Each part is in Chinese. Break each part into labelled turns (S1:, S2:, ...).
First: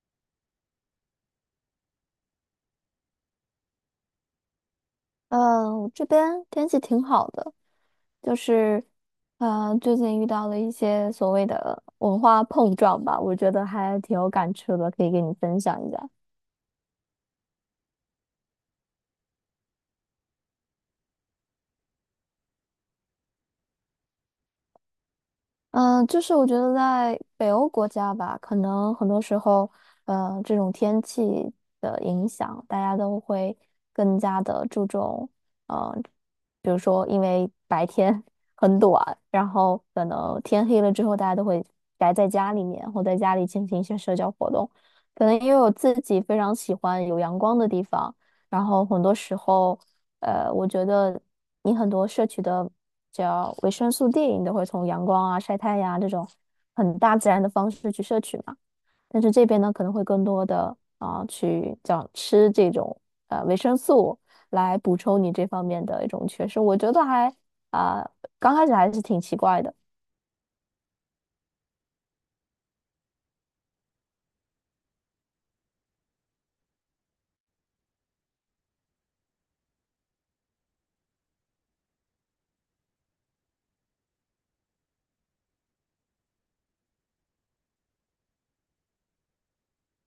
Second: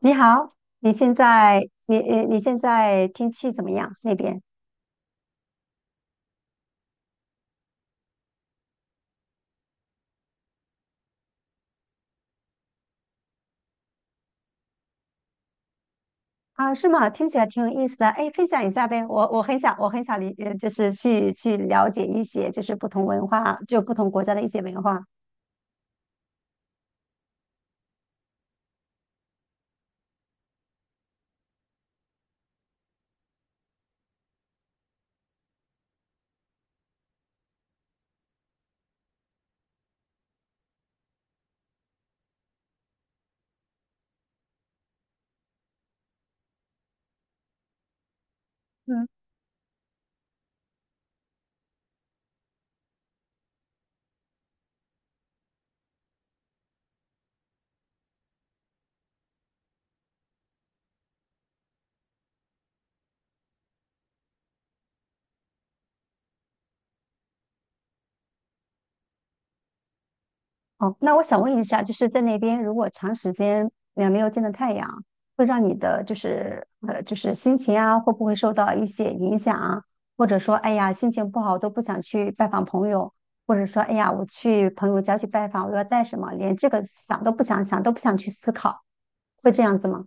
S1: 你好，你现在你现在天气怎么样？那边
S2: 这边天气挺好的，就是，最近遇到了一些所谓的文化碰撞吧，我觉得还挺有感触的，可以给你分享一下。
S1: 啊，是吗？听起来挺有意思的。哎，分享一下呗，我很想,就是去了解一些就是不同文化，就不同国家的一些文化。
S2: 嗯，就是我觉得在北欧国家吧，可能很多时候，这种天气的影响，大家都会更加的注重，呃，比如说因为白天 很短，然后可能天黑了之后，大家都会宅在家里面，或在家里进行一些社交活动。可能因为我自己非常喜欢有阳光的地方，然后很
S1: 嗯。
S2: 多时候。我觉得你很多摄取的叫维生素 D，你都会从阳光啊、晒太阳啊这种很大自然的方式去摄取嘛。但是这边呢，可能会更多的啊、去叫吃这种维生素来补充你这方面的一种缺失。我觉得还啊、刚开始还是挺奇怪的。
S1: 哦，那我想问一下，就是在那边如果长时间没有见到太阳，会让你的就是心情啊，会不会受到一些影响啊？或者说，哎呀，心情不好都不想去拜访朋友，或者说，哎呀，我去朋友家去拜访，我要带什么，连这个想都不想想，都不想去思考，会这样子吗？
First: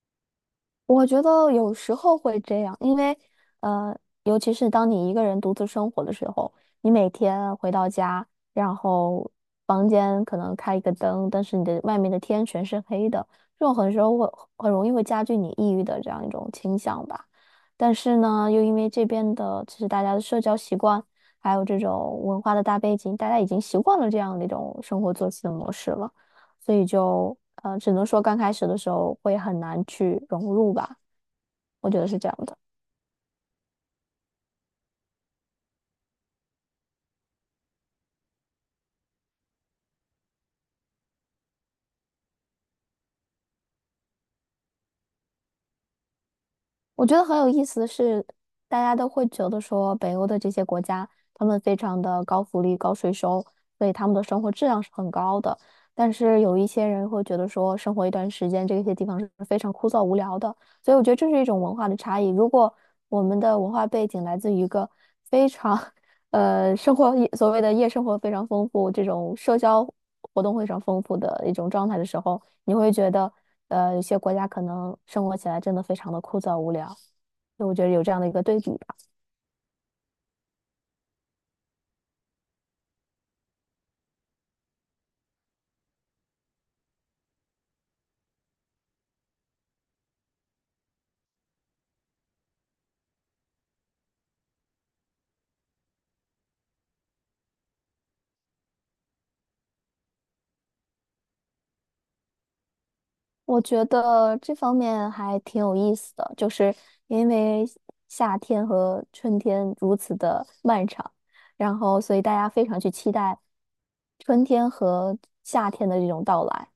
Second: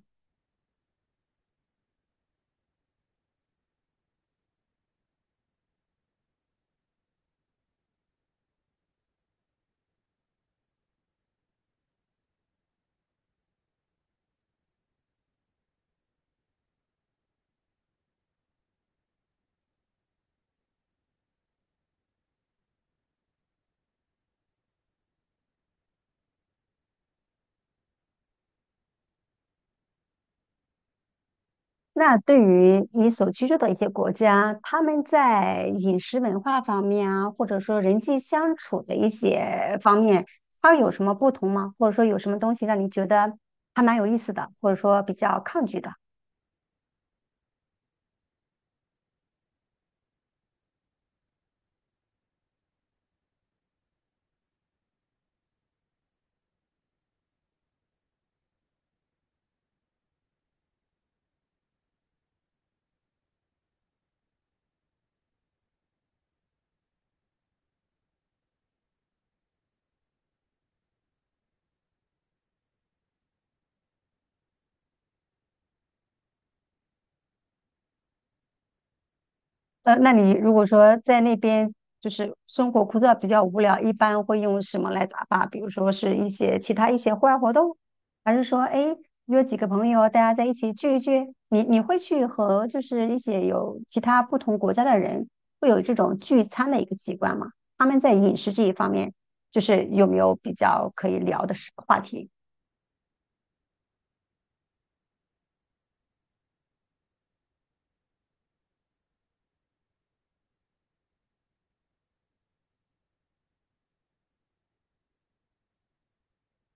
S2: 我觉得有时候会这样，因为呃，尤其是当你一个人独自生活的时候，你每天回到家，然后房间可能开一个灯，但是你的外面的天全是黑的，这种很时候会很容易会加剧你抑郁的这样一种倾向吧。但是呢，又因为这边的其实大家的社交习惯，还有这种文化的大背景，大家已经习惯了这样的一种生活作息的模式了。所以就只能说刚开始的时候会很难去融入吧。我觉得
S1: 那
S2: 是这样
S1: 对
S2: 的。
S1: 于你所居住的一些国家，他们在饮食文化方面啊，或者说人际相处的一些方面，它有什么不同吗？或者说有什么东西让你觉得还蛮有意思的，或者说比较抗拒的？
S2: 我觉得很有意思的是，大家都会觉得说北欧的这些国家，他们非常的高福利、高税收，所以他们的生活质量是很高的。但是有一些人会觉得说，生活一段时间，这些地方是非常枯燥无聊的。所以我觉得这是一种文化的差异。如果我们的文化背景来自于一个非常 生活所谓的夜生活非常丰富，这种社交活动非常丰富的一种状态的时候。你会觉得，有些国家可能生活起来真的非常的枯燥无聊，就我觉得有这样的一个对比吧。
S1: 呃，那你如果说在那边就是生活枯燥、比较无聊，一般会用什么来打发？比如说是一些其他一些户外活动，还是说哎约几个朋友大家在一起聚一聚？你会去和就是一些有其他不同国家的人会有这种聚餐的一个习惯吗？他们在饮食这一方面，就是有没有比较可以聊的事话题，
S2: 我觉得这方面还挺有意思的，就是因为夏天和春天如此的漫长，然后所以大家非常去期待春天和夏天的这种到来。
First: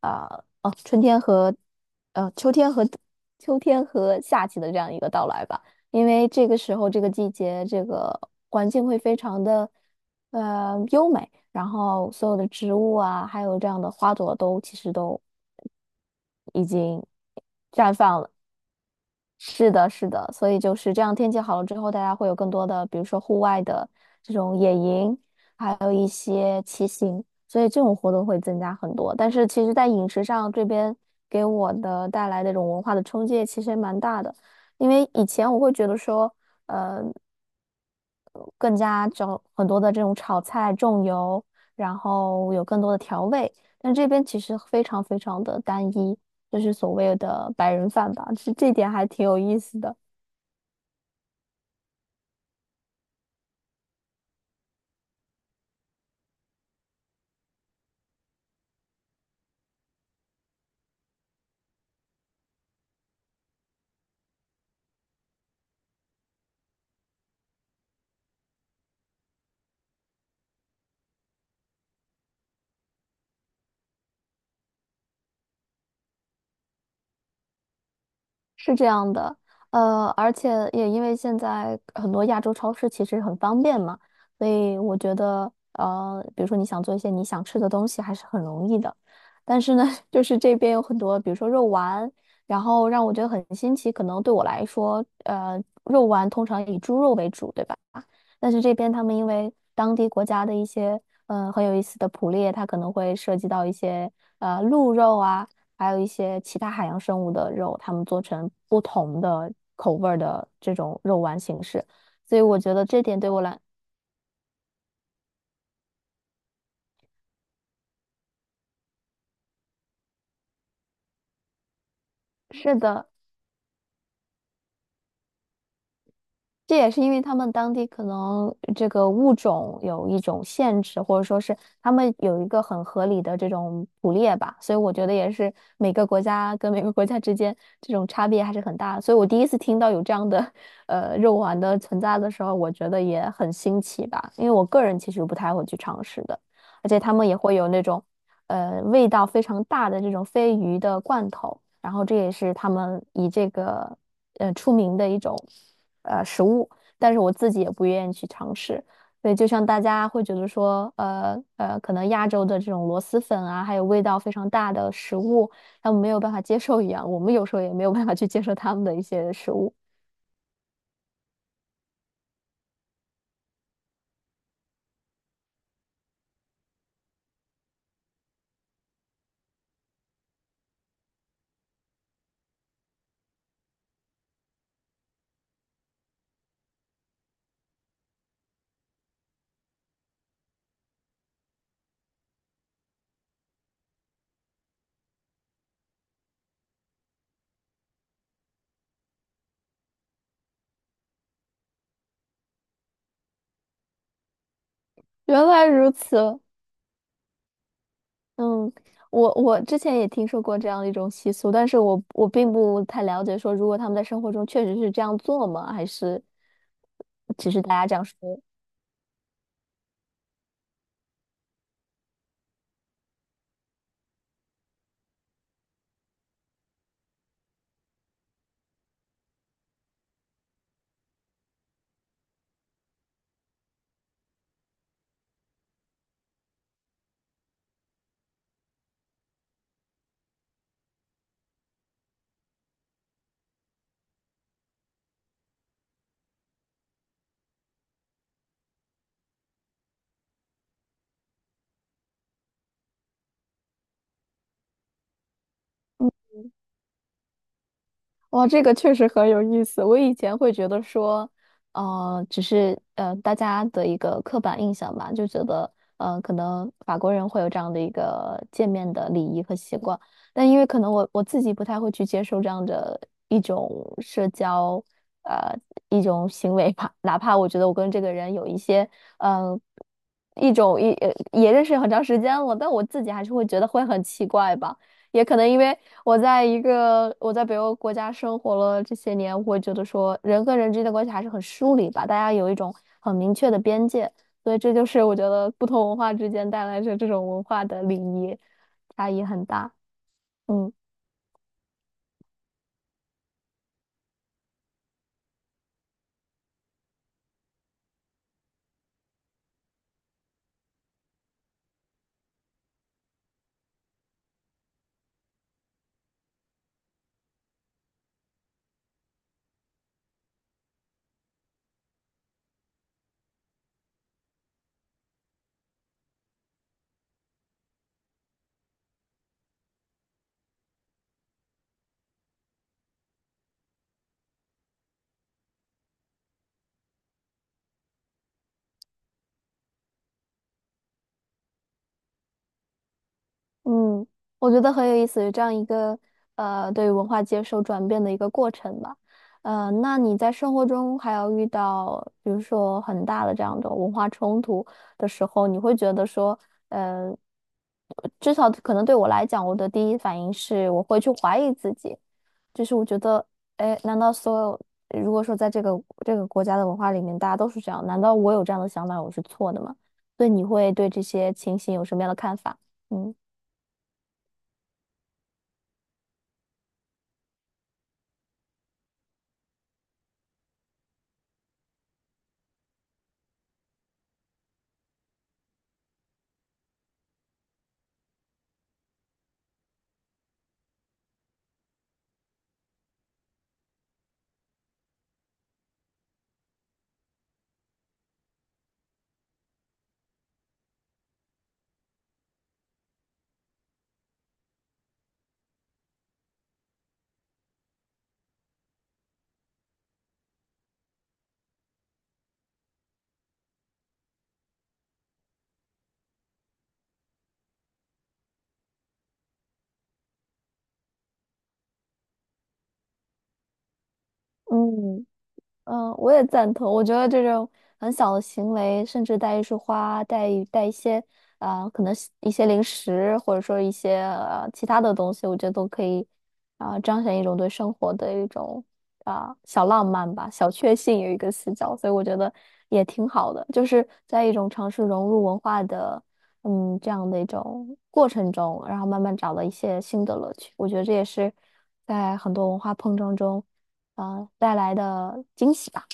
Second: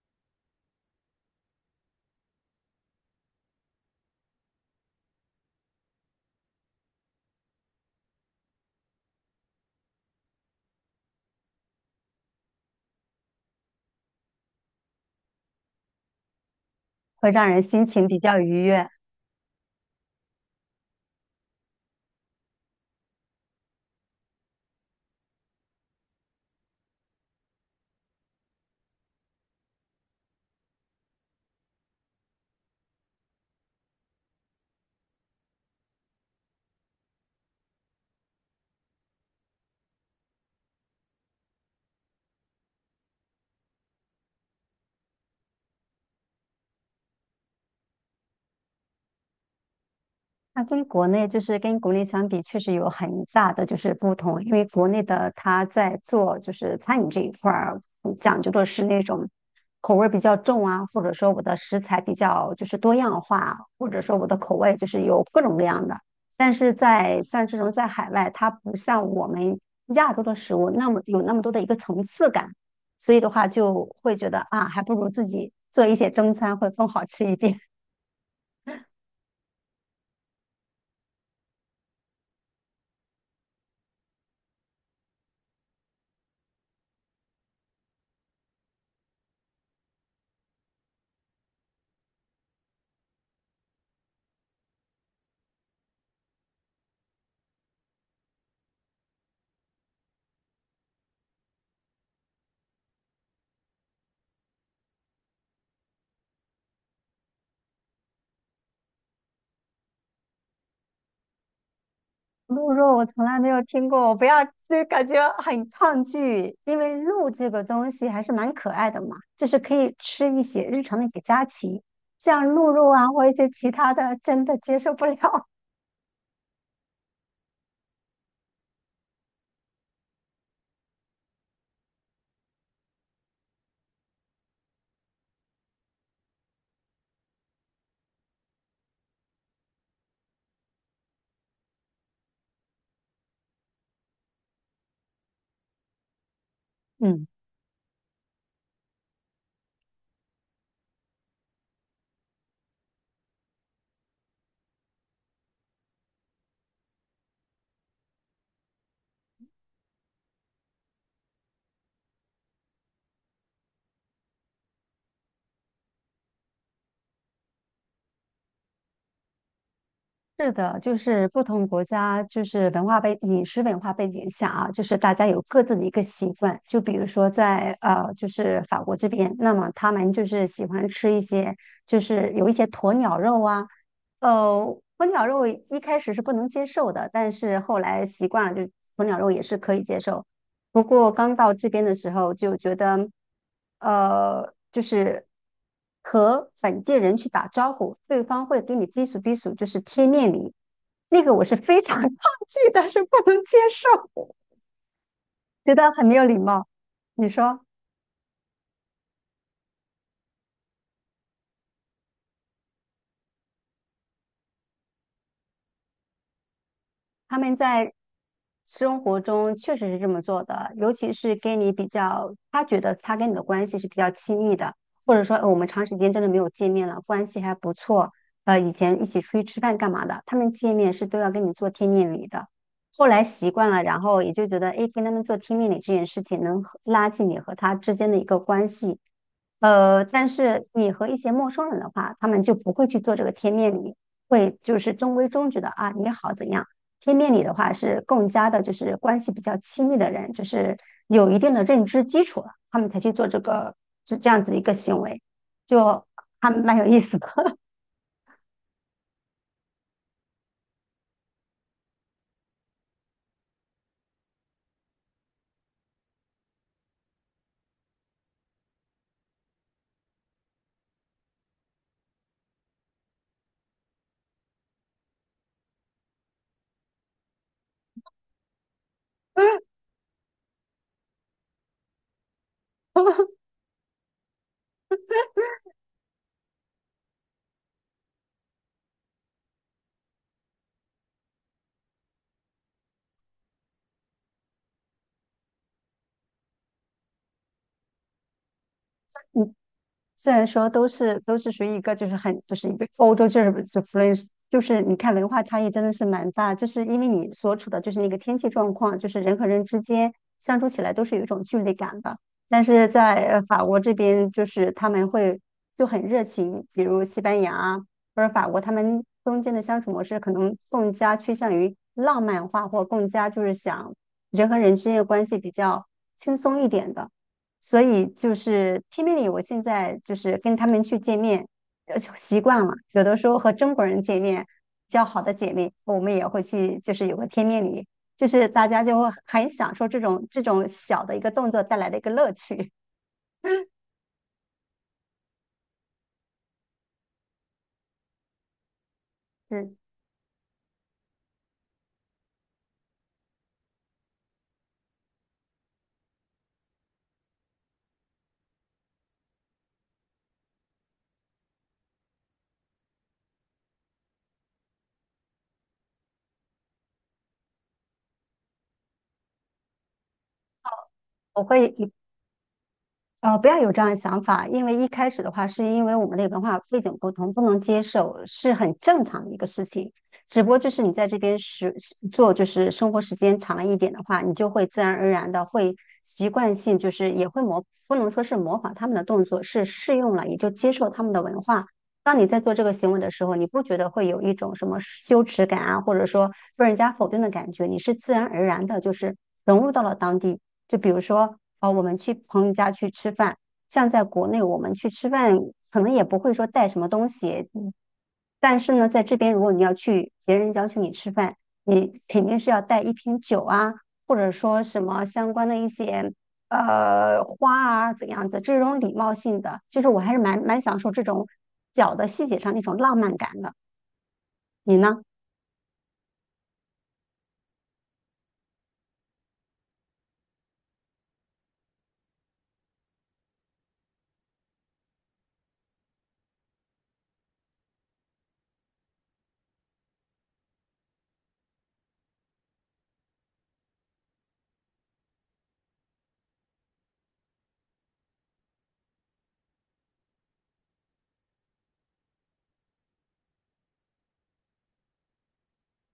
S2: 啊、哦，春天和秋天和夏季的这样一个到来吧，因为这个时候这个季节这个环境会非常的优美，然后所有的植物啊，还有这样的花朵都其实都已经
S1: 会让人心
S2: 绽
S1: 情比
S2: 放了。
S1: 较愉悦？
S2: 是的，是的，所以就是这样，天气好了之后，大家会有更多的，比如说户外的这种野营，还有一些骑行，所以这种活动会增加很多。但是其实，在饮食上这边给我的带来那种文化的冲击，其实也蛮大的。因为以前我会觉得说，更加找很多的这种炒菜重油，然后有更多的调味，但这边其实非常非常的单一，就是所谓的白人饭吧，其实这点还挺有意思的。
S1: 那跟国内相比，确实有很大的就是不同。因为国内的它在做就是餐饮这一块儿，嗯讲究的是那种口味儿比较重啊，或者说我的食材比较就是多样化，或者说我的口味就是有各种各样的。但是在像这种在海外，它不像我们亚洲的食物那么有那么多的一个层次感，所以的话就会觉得啊，还不如自己做一些中餐会更好吃一点。
S2: 是这样的，而且也因为现在很多亚洲超市其实很方便嘛，所以我觉得，比如说你想做一些你想吃的东西，还是很容易的。但是呢，就是这边有很多，比如说肉丸，然后让我觉得很新奇。可能对我来说，肉丸通常以猪肉为主，对吧？但是这边他们因为当地国家的一些嗯，很有意思的捕猎，它可能会涉及到一些鹿肉啊，还有一些其他海洋生物的肉，他们做成不同的口味儿的这种肉丸形式。所以我
S1: 鹿
S2: 觉得
S1: 肉
S2: 这
S1: 我
S2: 点
S1: 从
S2: 对
S1: 来
S2: 我
S1: 没
S2: 来，
S1: 有听过，我不要，就感觉很抗拒，因为鹿这个东西还是蛮可爱的嘛，就是可以吃一些日常的一些佳肴，像鹿
S2: 是
S1: 肉啊
S2: 的，
S1: 或一些其他的，真的接受不了。
S2: 这也是因为他们当地可能这个物种有一种限制，或者说是他们有一个很合理的这种捕猎吧，所以我觉得也是每个国家跟每个国家之间这种差别还是很大的。所以我第一次听到有这样的肉丸的存在的时候，我觉得也很新奇吧，因为我个人其实不太会去尝试的，而且他
S1: 嗯，
S2: 们也会有那种味道非常大的这种鲱鱼的罐头，然后这也是他们以这个出名的一种。食物，但是我自己也不愿意去尝试。所以，就像大家会觉得说，可能亚洲的这种螺蛳粉啊，还有味道非常大的食物，他们没有办法接受一样，我们有时候也没有办法去接受他们的一些食物。
S1: 是的，就是不同国家就是文化背饮食文化背景下啊，就是大家有各自的一个习惯，就比如说在就是法国这边，那么他们就是喜欢吃一些就是有一些鸵鸟肉啊。呃，鸵鸟肉一开始是不能接受的，但是后来习惯了，就鸵鸟肉也是可以接受。不过刚到这边的时候就觉得，就是和本地人去打招呼，对方会给你逼数逼数，就是贴面礼，那个我是非常 抗拒但是不能接受，
S2: 原来
S1: 觉得
S2: 如
S1: 很没有礼
S2: 此，
S1: 貌。你说？
S2: 嗯，我之前也听说过这样的一种习俗，但是我并不太了解，说如果他们在生活中确实是这样做吗？还是
S1: 他
S2: 只
S1: 们
S2: 是大家
S1: 在
S2: 这样说？
S1: 生活中确实是这么做的，尤其是跟你比较，他觉得他跟你的关系是比较亲密的，或者说，我们长时间真的没有见面了，关系还不错，呃，以前一起出去吃饭干嘛的，他们见面是都要跟你做贴面礼的。后来习惯了，然后也就觉得，哎，跟他们做贴面礼这件事情能和拉近你和他之间的一个关系。呃，但是你和一些陌生人的话，他们就不会去做这个贴面礼，会就是中规中矩的啊，你好怎样。天命理的话是更加的，就是关系比较亲密的人，就是有一定的认知基础了，他们才去做这个这样子的一个行为，就还蛮有意思的。
S2: 哇，这个确实很有意思。我以前会觉得说，只是大家的一个刻板印象吧，就觉得可能法国人会有这样的一个见面的礼仪和习惯，但因为可能我自己不太会去接受这样的一种社交呃一种行为吧，哪怕我觉得我跟这个人有一些呃一种一呃也认识很长时间了，但我自己还是会 觉得会很奇怪吧。也可能因为我在北欧国家生活了这些年，我会觉得说人和人之间的关系还是很疏离吧，大家有一种很明确的边界，所以这就是我觉得不同文化之间带来着这种文化的礼仪差异很
S1: 你
S2: 大。
S1: 虽然说
S2: 嗯。
S1: 都是属于一个就是很就是一个欧洲就是就弗 h 就是你看文化差异真的是蛮大，就是因为你所处的就是那个天气状况，就是人和人之间相处起来都是有一种距离感的。但是在法国这边，就是他们会就很热情，比如西班牙啊或者法国，他们中间的相处模式可能更加趋向于浪漫化，或更加就是想人和人之间的关系比较轻松一点的。所以就是天命里，我现在就是跟他们去见面，呃，习惯了。有的时候和中国人见面，交好的姐妹，我们也会去，就是有个天命里，就是大家就会很享受这种小的一个动作带来的一个乐趣。
S2: 嗯，我觉得很有意思，有这样一个对于文化接受转变的一个过程吧。
S1: 嗯，
S2: 那你在生活中还要遇到，比如说很大的这样的文化冲突的时候，你会觉得说，呃，至少可能对我来讲，我的第一反应是我会去怀疑自己，就是我觉得，哎，难道所有如果说在这个国家的文化里面，大家都是这样，难道我有这样的想法，我是错的吗？所以你会对这些
S1: 我
S2: 情形
S1: 会
S2: 有什么样的看法？嗯。
S1: 不要有这样的想法，因为一开始的话，是因为我们的文化背景不同，不能接受，是很正常的一个事情。只不过就是你在这边时做，就是生活时间长了一点的话，你就会自然而然的会习惯性，就是也会模，不能说是模仿他们的动作，是适用了，也就接受他们的文化。当你在做这个行为的时候，你不觉得会有一种什么羞耻感啊，或者说被人家否定的感觉，你是自然而然的，就是融入到了当地。就比如说，呃，我们去朋友家去吃饭，像在国内我们去吃饭，可能也不会说带什么东西，嗯但是呢，在这边如果你要去别人邀请你吃饭，你肯定是要带一瓶酒啊，或者说什么相关的一些花啊怎样的这种礼貌性的，就是我还是蛮享受这种小的细节上那种浪漫感的。你呢？
S2: 嗯嗯，我也赞同。我觉得这种很小的行为，甚至带一束花，带一些可能是一些零食，或者说一些其他的东西，我觉得都可以彰显一种对生活的一种小浪漫吧，小确幸有一个死角，所以我觉得也挺好的，就是在一种尝试融入文化的嗯这样的一种过程中，然后慢慢找到一些新的乐趣。我觉得这也是在很多文化碰撞中。啊，带来的惊喜吧。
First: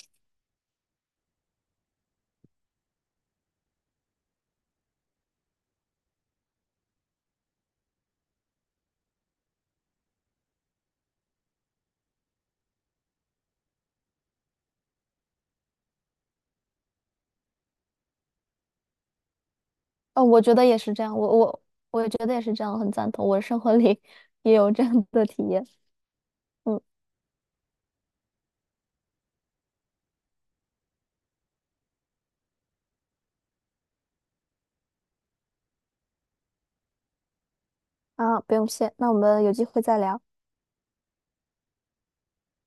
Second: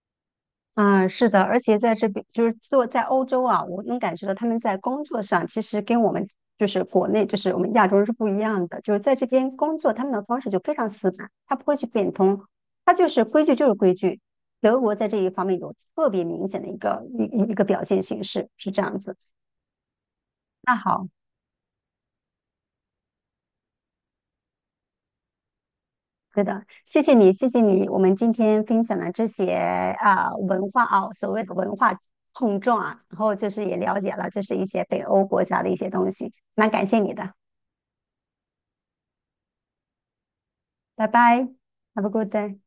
S1: 嗯，是的，而且在这边就是做在欧洲啊，我能感觉到他们在工作上其实跟我们就是国内就是我们亚洲人是不一样的，就是在这边工作他们的方式就非常死板，他不会去变通，他就是规矩就是规矩。德国在这一方面有特别明显的一个表现形式是这样子。
S2: 我觉得
S1: 那
S2: 也是这
S1: 好。
S2: 样，我也觉得也是这样，很赞同。我生活里 也有这样的体验。
S1: 对的，
S2: 嗯，
S1: 谢谢你，谢谢你。我们今天分享的这些啊文化啊，所谓的文化碰撞啊，然后就是也了解了，就是一些北欧国家的一些东西。蛮感谢你的，
S2: 啊，不用谢，那我们有机会再聊。
S1: 拜拜，Have a good day。